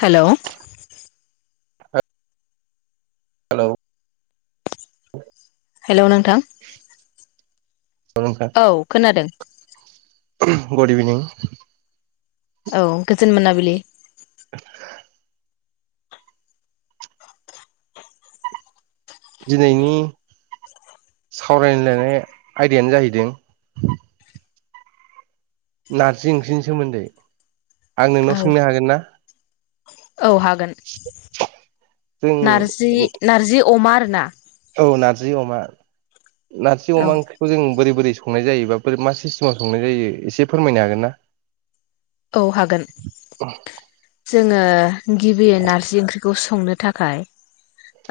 हेल' hello hello नोंथां नोंथां औ खोनादों। गुद इभिनिं। औ गोजोन मोनाबि बिलि [inaudible] दिनैनि सावरायलायनाय आयदायानो जाहैदों नारजि ओंख्रिनि सोमोन्दै। आं औ नोंनाव सोंनो हागोन ना? औ हागोन जों नारजि नारजि। अमा आरोना औ नारजि अमा नारजि औ अमा ओंख्रिखौ जों बोरै बोरै संनाय जायोबा मा सिस्टेमाव संनाय जायो एसे फोरमायनो हागोन ना? औ हागोन। जोङो गिबियो नारजि ओंख्रि खौ संनो थाखाय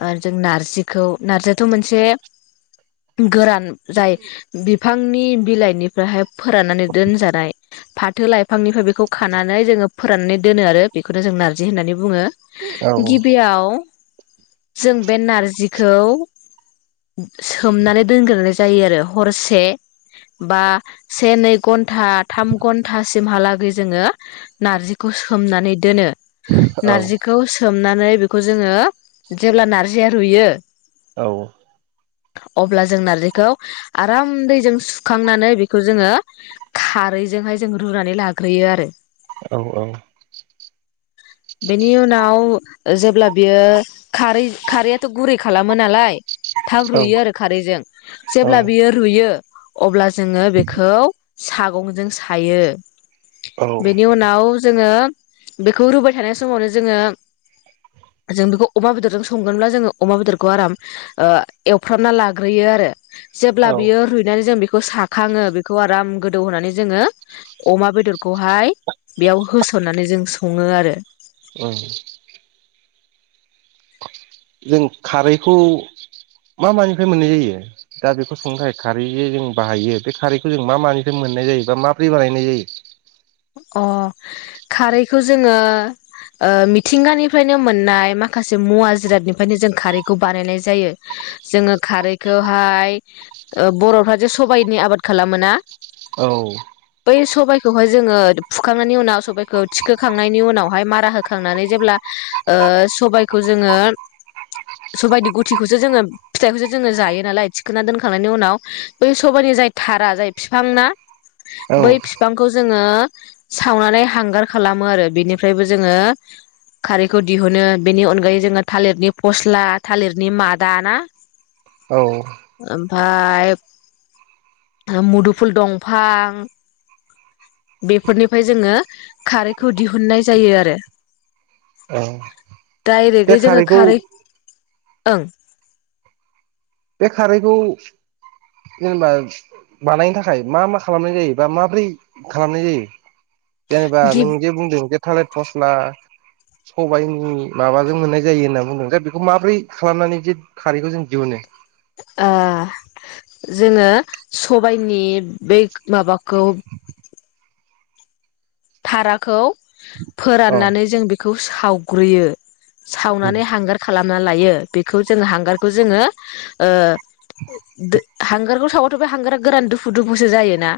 ओ जों नारजिखौ नारजियाथ' मोनसे गोरान जाय बि फांनि बिलाइनिफ्रायाहाय फोराननानै दोनजानाय फाथो लाइ फांनिफ्राय बेखौ खानानै जोङो फोराननानै दोनो आरो बेखौनो जों नारजि होननानै बुङो औ औ गिबियाव जों बे नारजिखौ सोमनानै दोनग्रोनाय जायो आरो हरसे बा से नै घन्टा थाम घन्टा सिमहालागै जोङो नारजिखौ सोमनानै दोनो नारजिखौ सोमना नै बेखौ जोङो जेब्ला नारजिया रुयो औ अब्ला जों नारजिखौ आराम दैजों सुखांनानै बेखौ जोङो खारैजोंहाय जोङो रुनानै लाग्रोयो आरो औ औ बेनि उनाव जेब्ला बियो खारै खारैयाथ' गुरै खालामो नालाय थाब रुयो आरो खारैजों जेब्ला बियो रुयो अब्ला जोङो बेखौ सागंजों सायो औ [inaudible] बेनि उनाव जोङो बेखौ रुबाय थानाय समावनो जोङो जों बेखौ अमा बेदरजों संगोनब्ला जोङो अमा बेदरखौ आराम ओ एवफ्रामना लाग्रोयो आरो जेब्ला औ बियो रुइनानै जों बे खौ साखाङो बेखौ आराम गोदौ होनानै जोङो अमा बेदरखौहाय बेयाव होसननानै जों सङो आरो जों खारैखौ मा मानिफ्राय मोननाय जायो दा बेखौ संनो थाखाय खारै जे जों बाहायो बे खारैखौ जों मा मानिफ्राय मोननाय जायो बा माब्रै बानायनाय जायो खौ जोङो मिथिंगानिफ्रायनो मोननाय माखासे मुवा जिरादनिफ्रायनो जों खारैखौ बानायनाय जायो जोङो खारैखौहाय बर'फ्रा जे सबाइनि आबाद खालामो ना औ बै सबाइखौहाय जोङो फुखांनायनि उनाव सबायखौ थिखोखांनायनि उनावहाय मारा होखांनानै जेब्ला सबायाइखौ जोङो सबायनि गुथिखौसो जोङो फिथाइखौसो जोङो जायो नालाय थिखोना दोनखांनायनि उनाव बै सबायाइनि जाय थारा जाय बिफां ना औ बै बिफांखौ जोङो सावनानै हांगार खालामो आरो बेनिफ्रायबो जोङो खारैखौ दिहुनो बेनि अनगायै जोङो थालिरनि फस्ला थालिरनि मादा ना औ ओमफ्राय मुदुफुल दंफां बेफोरनिफ्राय जोङो खारैखौ दिहुननाय जायो आरो औ बे डाइरेक्टयै जोङो खारैखौ खारै ओं बे खारैखौ जेनेबा बानायनो थाखाय मा मा खालामनाय जायो बा माब्रै खालामनाय जायो जेनेबा गि नों जे बुंदों जे थालेट फस्ला सबायनि माबाजों मोननाय जायो होनना बुंदों जे बेखौ माब्रै खालामनानै जों खारैखौ जों दिहुनो ओ जोङो सबायनि बे माबाखौ थाराखौ अ फोराननानै जों बेखौ बेखौ सावग्रोयो उम सावनानै हांगार खालाम खालामना लायो बेखौ जोंङो हांगारखौ जोंङो ओ [unintelligible] हांगारखौ साबाथ बे हांगारा गोरान दुफु दुफुसो जायो ना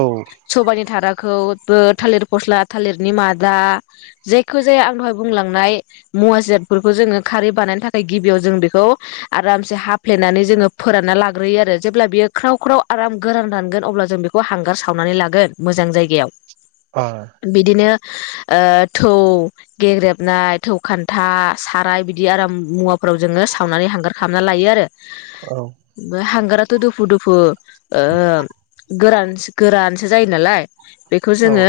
औ सबानि थारा खौबो थालिर फस्ला थालिरनि मादा जायखि जाया आं दहाय बुंलांनाय मुवााजिरादफोरखौ जोंङो खारै बानायनो थाखाय गिबियाव जों बेखौ आरामसे हाफ्लेनानै जोंङो फोरानना लाग्रोयो आरो जेब्ला बियो ख्राव ख्राव आराम गोरान रानगोन अब्ला जों बेखौ हांगार सावनानै लागोन मोजां जायगायाव अ बिदिनो थौ गेग्रेबनाय थौ खान्था साराय बिदि आराम मुवाफोराव जोंङो सावनानै हांगार खालामना लायो आरो औ बे हांग्रा दुफु दुफु ओ गोरान गोरानसो जायो नालाय बेखौ औ जोंङो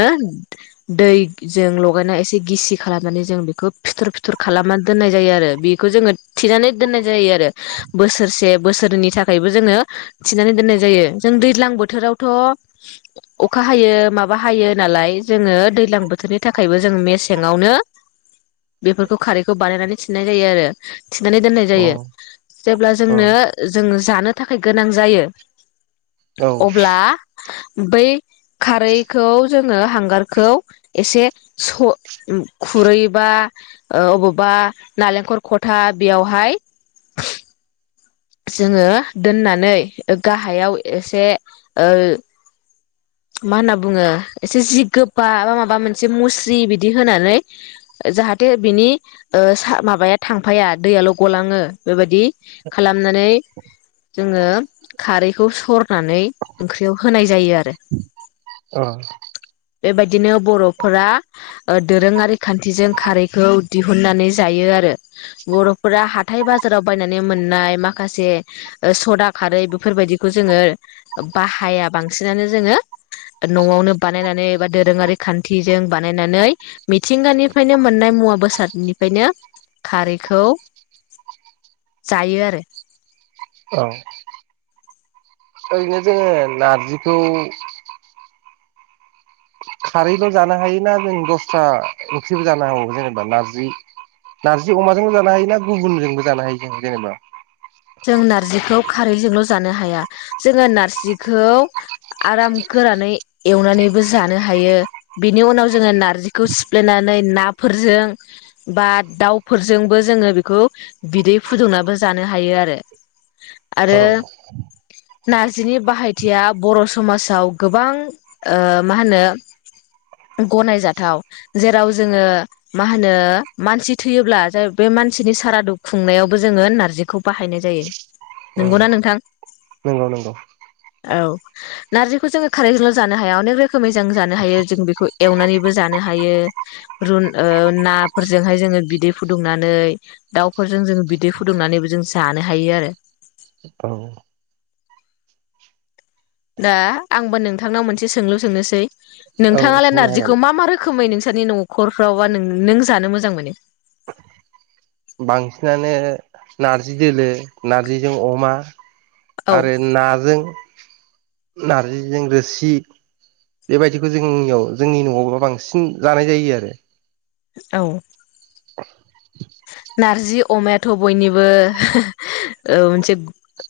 दै जों लगायना एसे गिसि खालामनानै जों बेखौ फिथर फिथर खालामनानै दोननाय जायो आरो बेखौ जोंङो थिनानै दोननाय जायो आरो बोसोरसे बोसोरनि थाखायबो जोंङो थिनानै दोननाय जायो जों दैज्लां बोथोरावथ अखा हायो माबा हायो नालाय जोंङो दैजलां बोथोरनि थाखायबो जों मेसेंआवनो बेफोरखौ खारैखौ बानायनानै थिन्नाय जायो आरो थिनानै दोननाय जायो जेब्ला अ जोंनो जों जानो थाखाय गोनां जायो अ औ अ अब्ला बै खारैखौ जोंङो हांगारखौ एसे खुरैबा ओ अबावबा नालेंखल खथा बेयावहाय जोंङो दोननानै गाहायाव एसे मा होनना बुङो एसे जि गोबा बा माबा मोनसे मुस्रि बिदि होनानै जाहाथे बिनि माबाया थांफाया दैयाल गलांङो बेबायदि नानै जोंङो खारैखौ सरनानै ओंख्रियाव होनाय जायो आरो [inaudible] एबादि बिदिनो बर'फोरा दोरोंङारि खान्थिजों खारैखौ दिहुनन्नानै जायो आरो बर'फोरा हाथाय बाजाराव बायनानै मोन नाय माखासे सदा खारै बेफोरबायदिखौ जोंङो बाहाया बांसिनानो जोंङो नआवनो बानायनानै बा दोरोंङारि खान्थिजों बानायनानै मिथिंगानिफ्रायनो मोननाय मुवा बेसादनिफ्रायनो खारैखौ जायो आरो औ ओरैनो जोंङो नारजिखौ खारैल जानो हायो ना जों दस्रा ओंख्रिबो जानो हागौ जेनेबा नारजि नार्जि अमाजोंबो जानो हायो ना गुबुनजोंबो जानो हायो जों जेनेबा जों नार्जिखौ खारैजोंल जानो हाया जोंङो नार्जिखौ आराम गोरानै एवनानैबो जानो हायो बेनि उनाव जोंङो नार्जिखौ सिफ्लेनानै नाफोरजों बा दाउफोरजोंबो जोंङो बेखौ बिदै फुदुंनाबो जानो हायो आरो दे औ नारजिनि बाहायथिया बर' समाजाव गोबां ओ मा होनो गनायजाथाव जेराव जोंङो मा होनो मानसि थैयोब्ला बे मानसिनि सारादु खुंनायावबो जोंङो नार्जिखौ बाहायनाय जायो नंगौना नोंथां नंगौ नंगौ औ नारजिखौ जोङो खारैजोंल' जानो हाया। अनेक रोखोमै जों जानो हायो जों बेखौ एवनानैबो जानो हायो रुन ओ नाफोरजोंहाय जोङो बिदै फुदुंनानै दाउफोरजों जोङो बिदै फुदुंनानैबो जानो हायो आरो औ दा आंबो नोंथांनाव मोनसे सोंलु सोंनोसै औ नोंथाङालाय सोंनो हागोन नारजिखौ मा मा रोखोमै नों नोंसानि न'खरफ्रावबा नों जानो मोजां मोनो? बांसिनानो नारजि दोलो नारजिजों अमा। आरो औ नाजों नारजिजों रोसि बेबायदिखौ जोंनियाव जोंनि न'आवनो बांसिन जानाय जायो आरो औ नारजि अमायाथ' बयनिबो होह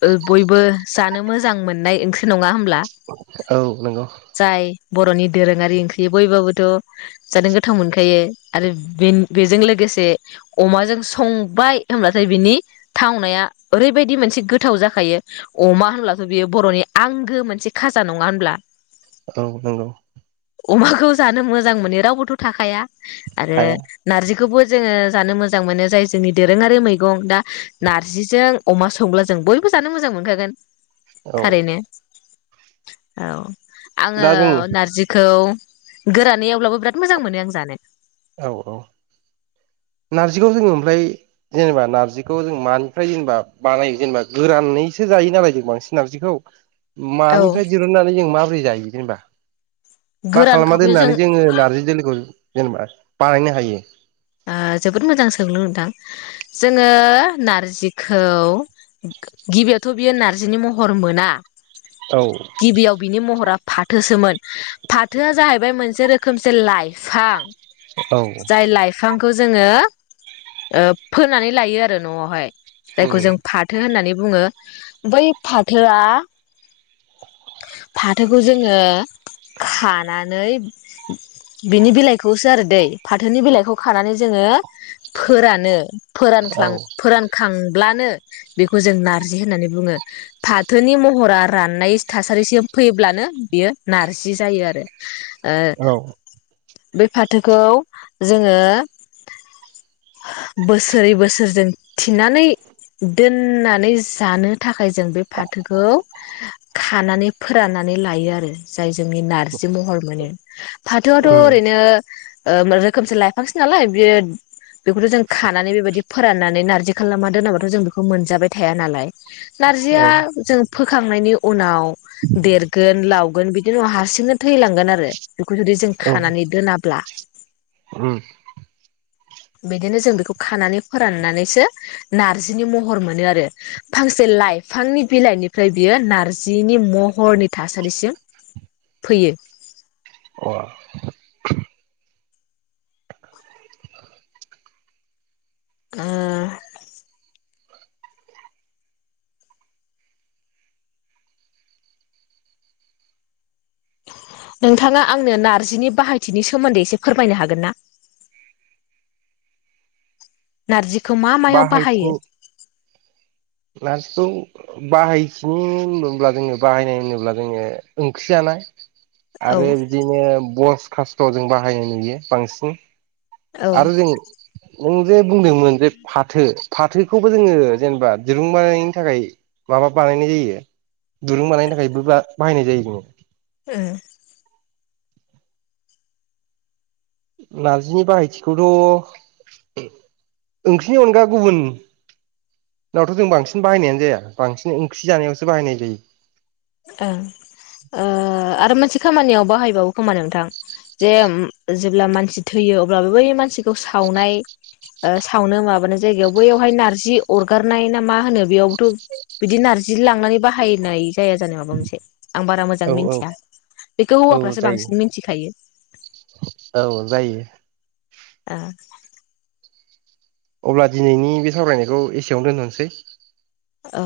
औ बयबो जानो मोजां मोननाय ओंख्रि नङा होम होब्ला औ नंगौ जाय बर'नि दोरोङारि ओंख्रि बय बाबो थ' जानो गोथाव मोनखायो आरो बे बेजों लोगोसे अमाजों संबाय होनब्लाथाय बिनि थावनाया ओरैबायदि मोनसे गोथाव जाखायो अमा होनब्लाथ' बियो बर'नि आंगो मोनसे खाजा नङा होनब्ला। औ नंगौ। अमाखौ जानो मोजां मोनो रावबोथ' थाखाया। आरो थाया नारजि खौबो जोङो जानो मोजा मोजां मोनो जाय जोंनि दोरोङारि मैगं दा नार्जिजों अमा संब्ला जों बयबो जानो मोजां मोनखागोन। औ थारैनो औ। आङो दा जों नारजिखौ गोरानै एवब्लाबो बिराद मोजां मोनो आं जानो। औ औ नारजिखौ जोङो ओमफ्राय जेनेबा नार्जिखौ जों मानिफ्राय जेनेबा बानायो जेनेबा गोरानैसो जायो नालाय जों बांसिन नार्जिखौ औ मानिफ्राय दिरुननानै जों माबोरै जायो? जेनबा। मा गोरान खालाना खावखौ जों दोननानै जोङो नार्जि दोलोखौ जेनेबा बाहायनो हायो। ओ जोबोद मोजां सोंलु नोंथां जोङो नारजिखौ गिबियावथ बियो नारजिनि महर मोना औ गिबियाव बिनि महरा फाथोसोमोन फाथोआ जाहैबाय मोनसे रोखोम खोमसे लाइफां औ। खौ जोङो ओ फोनानै लायो आरो न'आवहाय। औ जायखौ जों फाथो होननानै बुङो बै फाथोआ फाथोखौ जोङो खानानै बिनि बिलाइखौसो आरो दै फाथोनि बिलाइखौ खानानै जोङो फोरानो फोरानख्लां फोरानखां लानो बेखौ जों नारजि होननानै बुङो फाथोनि महरा राननाय थासारिसिम फैयोब्लानो बेयो नारजि जायो आरो। ओ। बे फाथोखौ जोङो बोसोरै बोसोरजों थिनानै दोननानै जानो थाखाय। थाखाय जों बे फाथोखौ। खानानै फोराननानै लायो आरो। जाय जोंनि नारजि महर मोनो। फाथोआथ ओरैनो ओ रोखोमसे लाइ फांसो नालाय बेयो बेखौथ जों खानानै बेबायदि फोराननानै नारजि खालामना दोनाबाथ जों बेखौ मोनजाबाय थाया नालाय। औ नारजिया जों फोखांनायनि उनाव देरगोन लावगोन बिदि उनाव हारसिंनो थैलांगोन आरो। बेखौ जुदि जों औ खानानै दोनाब्ला। बिदिनो जों बेखौ खानानै फोराननानैसो नारजिनि महर मोनो आरो फांसे लाइफांनि बिलाइनिफ्राय बियो नारजिनि महरनि थासारिसिम फैयो। अ। ओ। नोंथाङा आंनो नारजिनि बाहायथिनि सोमोन्दै एसे फोरमायनो हागोन ना। नारजि बाहायखु नारजिखौ बाहायथिनि होनोब्ला जोङो बाहायनाय होनोब्ला जोङो ओंख्रि जानाय। औ आरो बिदिनो बस। खास्थआव जों बाहायनाय नुयो बांसिन। औ आरो जों नों जे बुंदोंमोन जे फाथोखौबो जोङो जेनेबा दिरुं बानायनि थाखाय माबा बानायनाय जायो दुरुं बानायनो थाखाय बाहायनाय जायो जोङो ओम। नारजिनि बाहायथिखौथ' ओंख्रिनि अनगा गुबुननावथ' जों बांसिन बाहायनायानो जाया बांसिन ओंख्रि जानायावसो बाहायनाय जायो। ओ ओ आरो मोनसे खामानियाव बाहायबावो खोमा नोंथां जे जेब्ला मानसि थैयो अब्लाबो बै मानसिखौ सावनाय सावनो माबानाय जायगायाव बैयावहाय नार्जि अरगारनाय ना मा होनो बेयावबोथ' बिदि नार्जि लांनानै बाहायनाय। जाया जानाय माबा मोनसे। आं बारा मोजां औ औ मिथिया बेखौ औ हौवाफ्रासो जायो बांसिन मिथिखायो। औ जायो ओ। अब्ला दिनैनि बे सावरायनायखौ एसेयावनो दोनथसै। औ।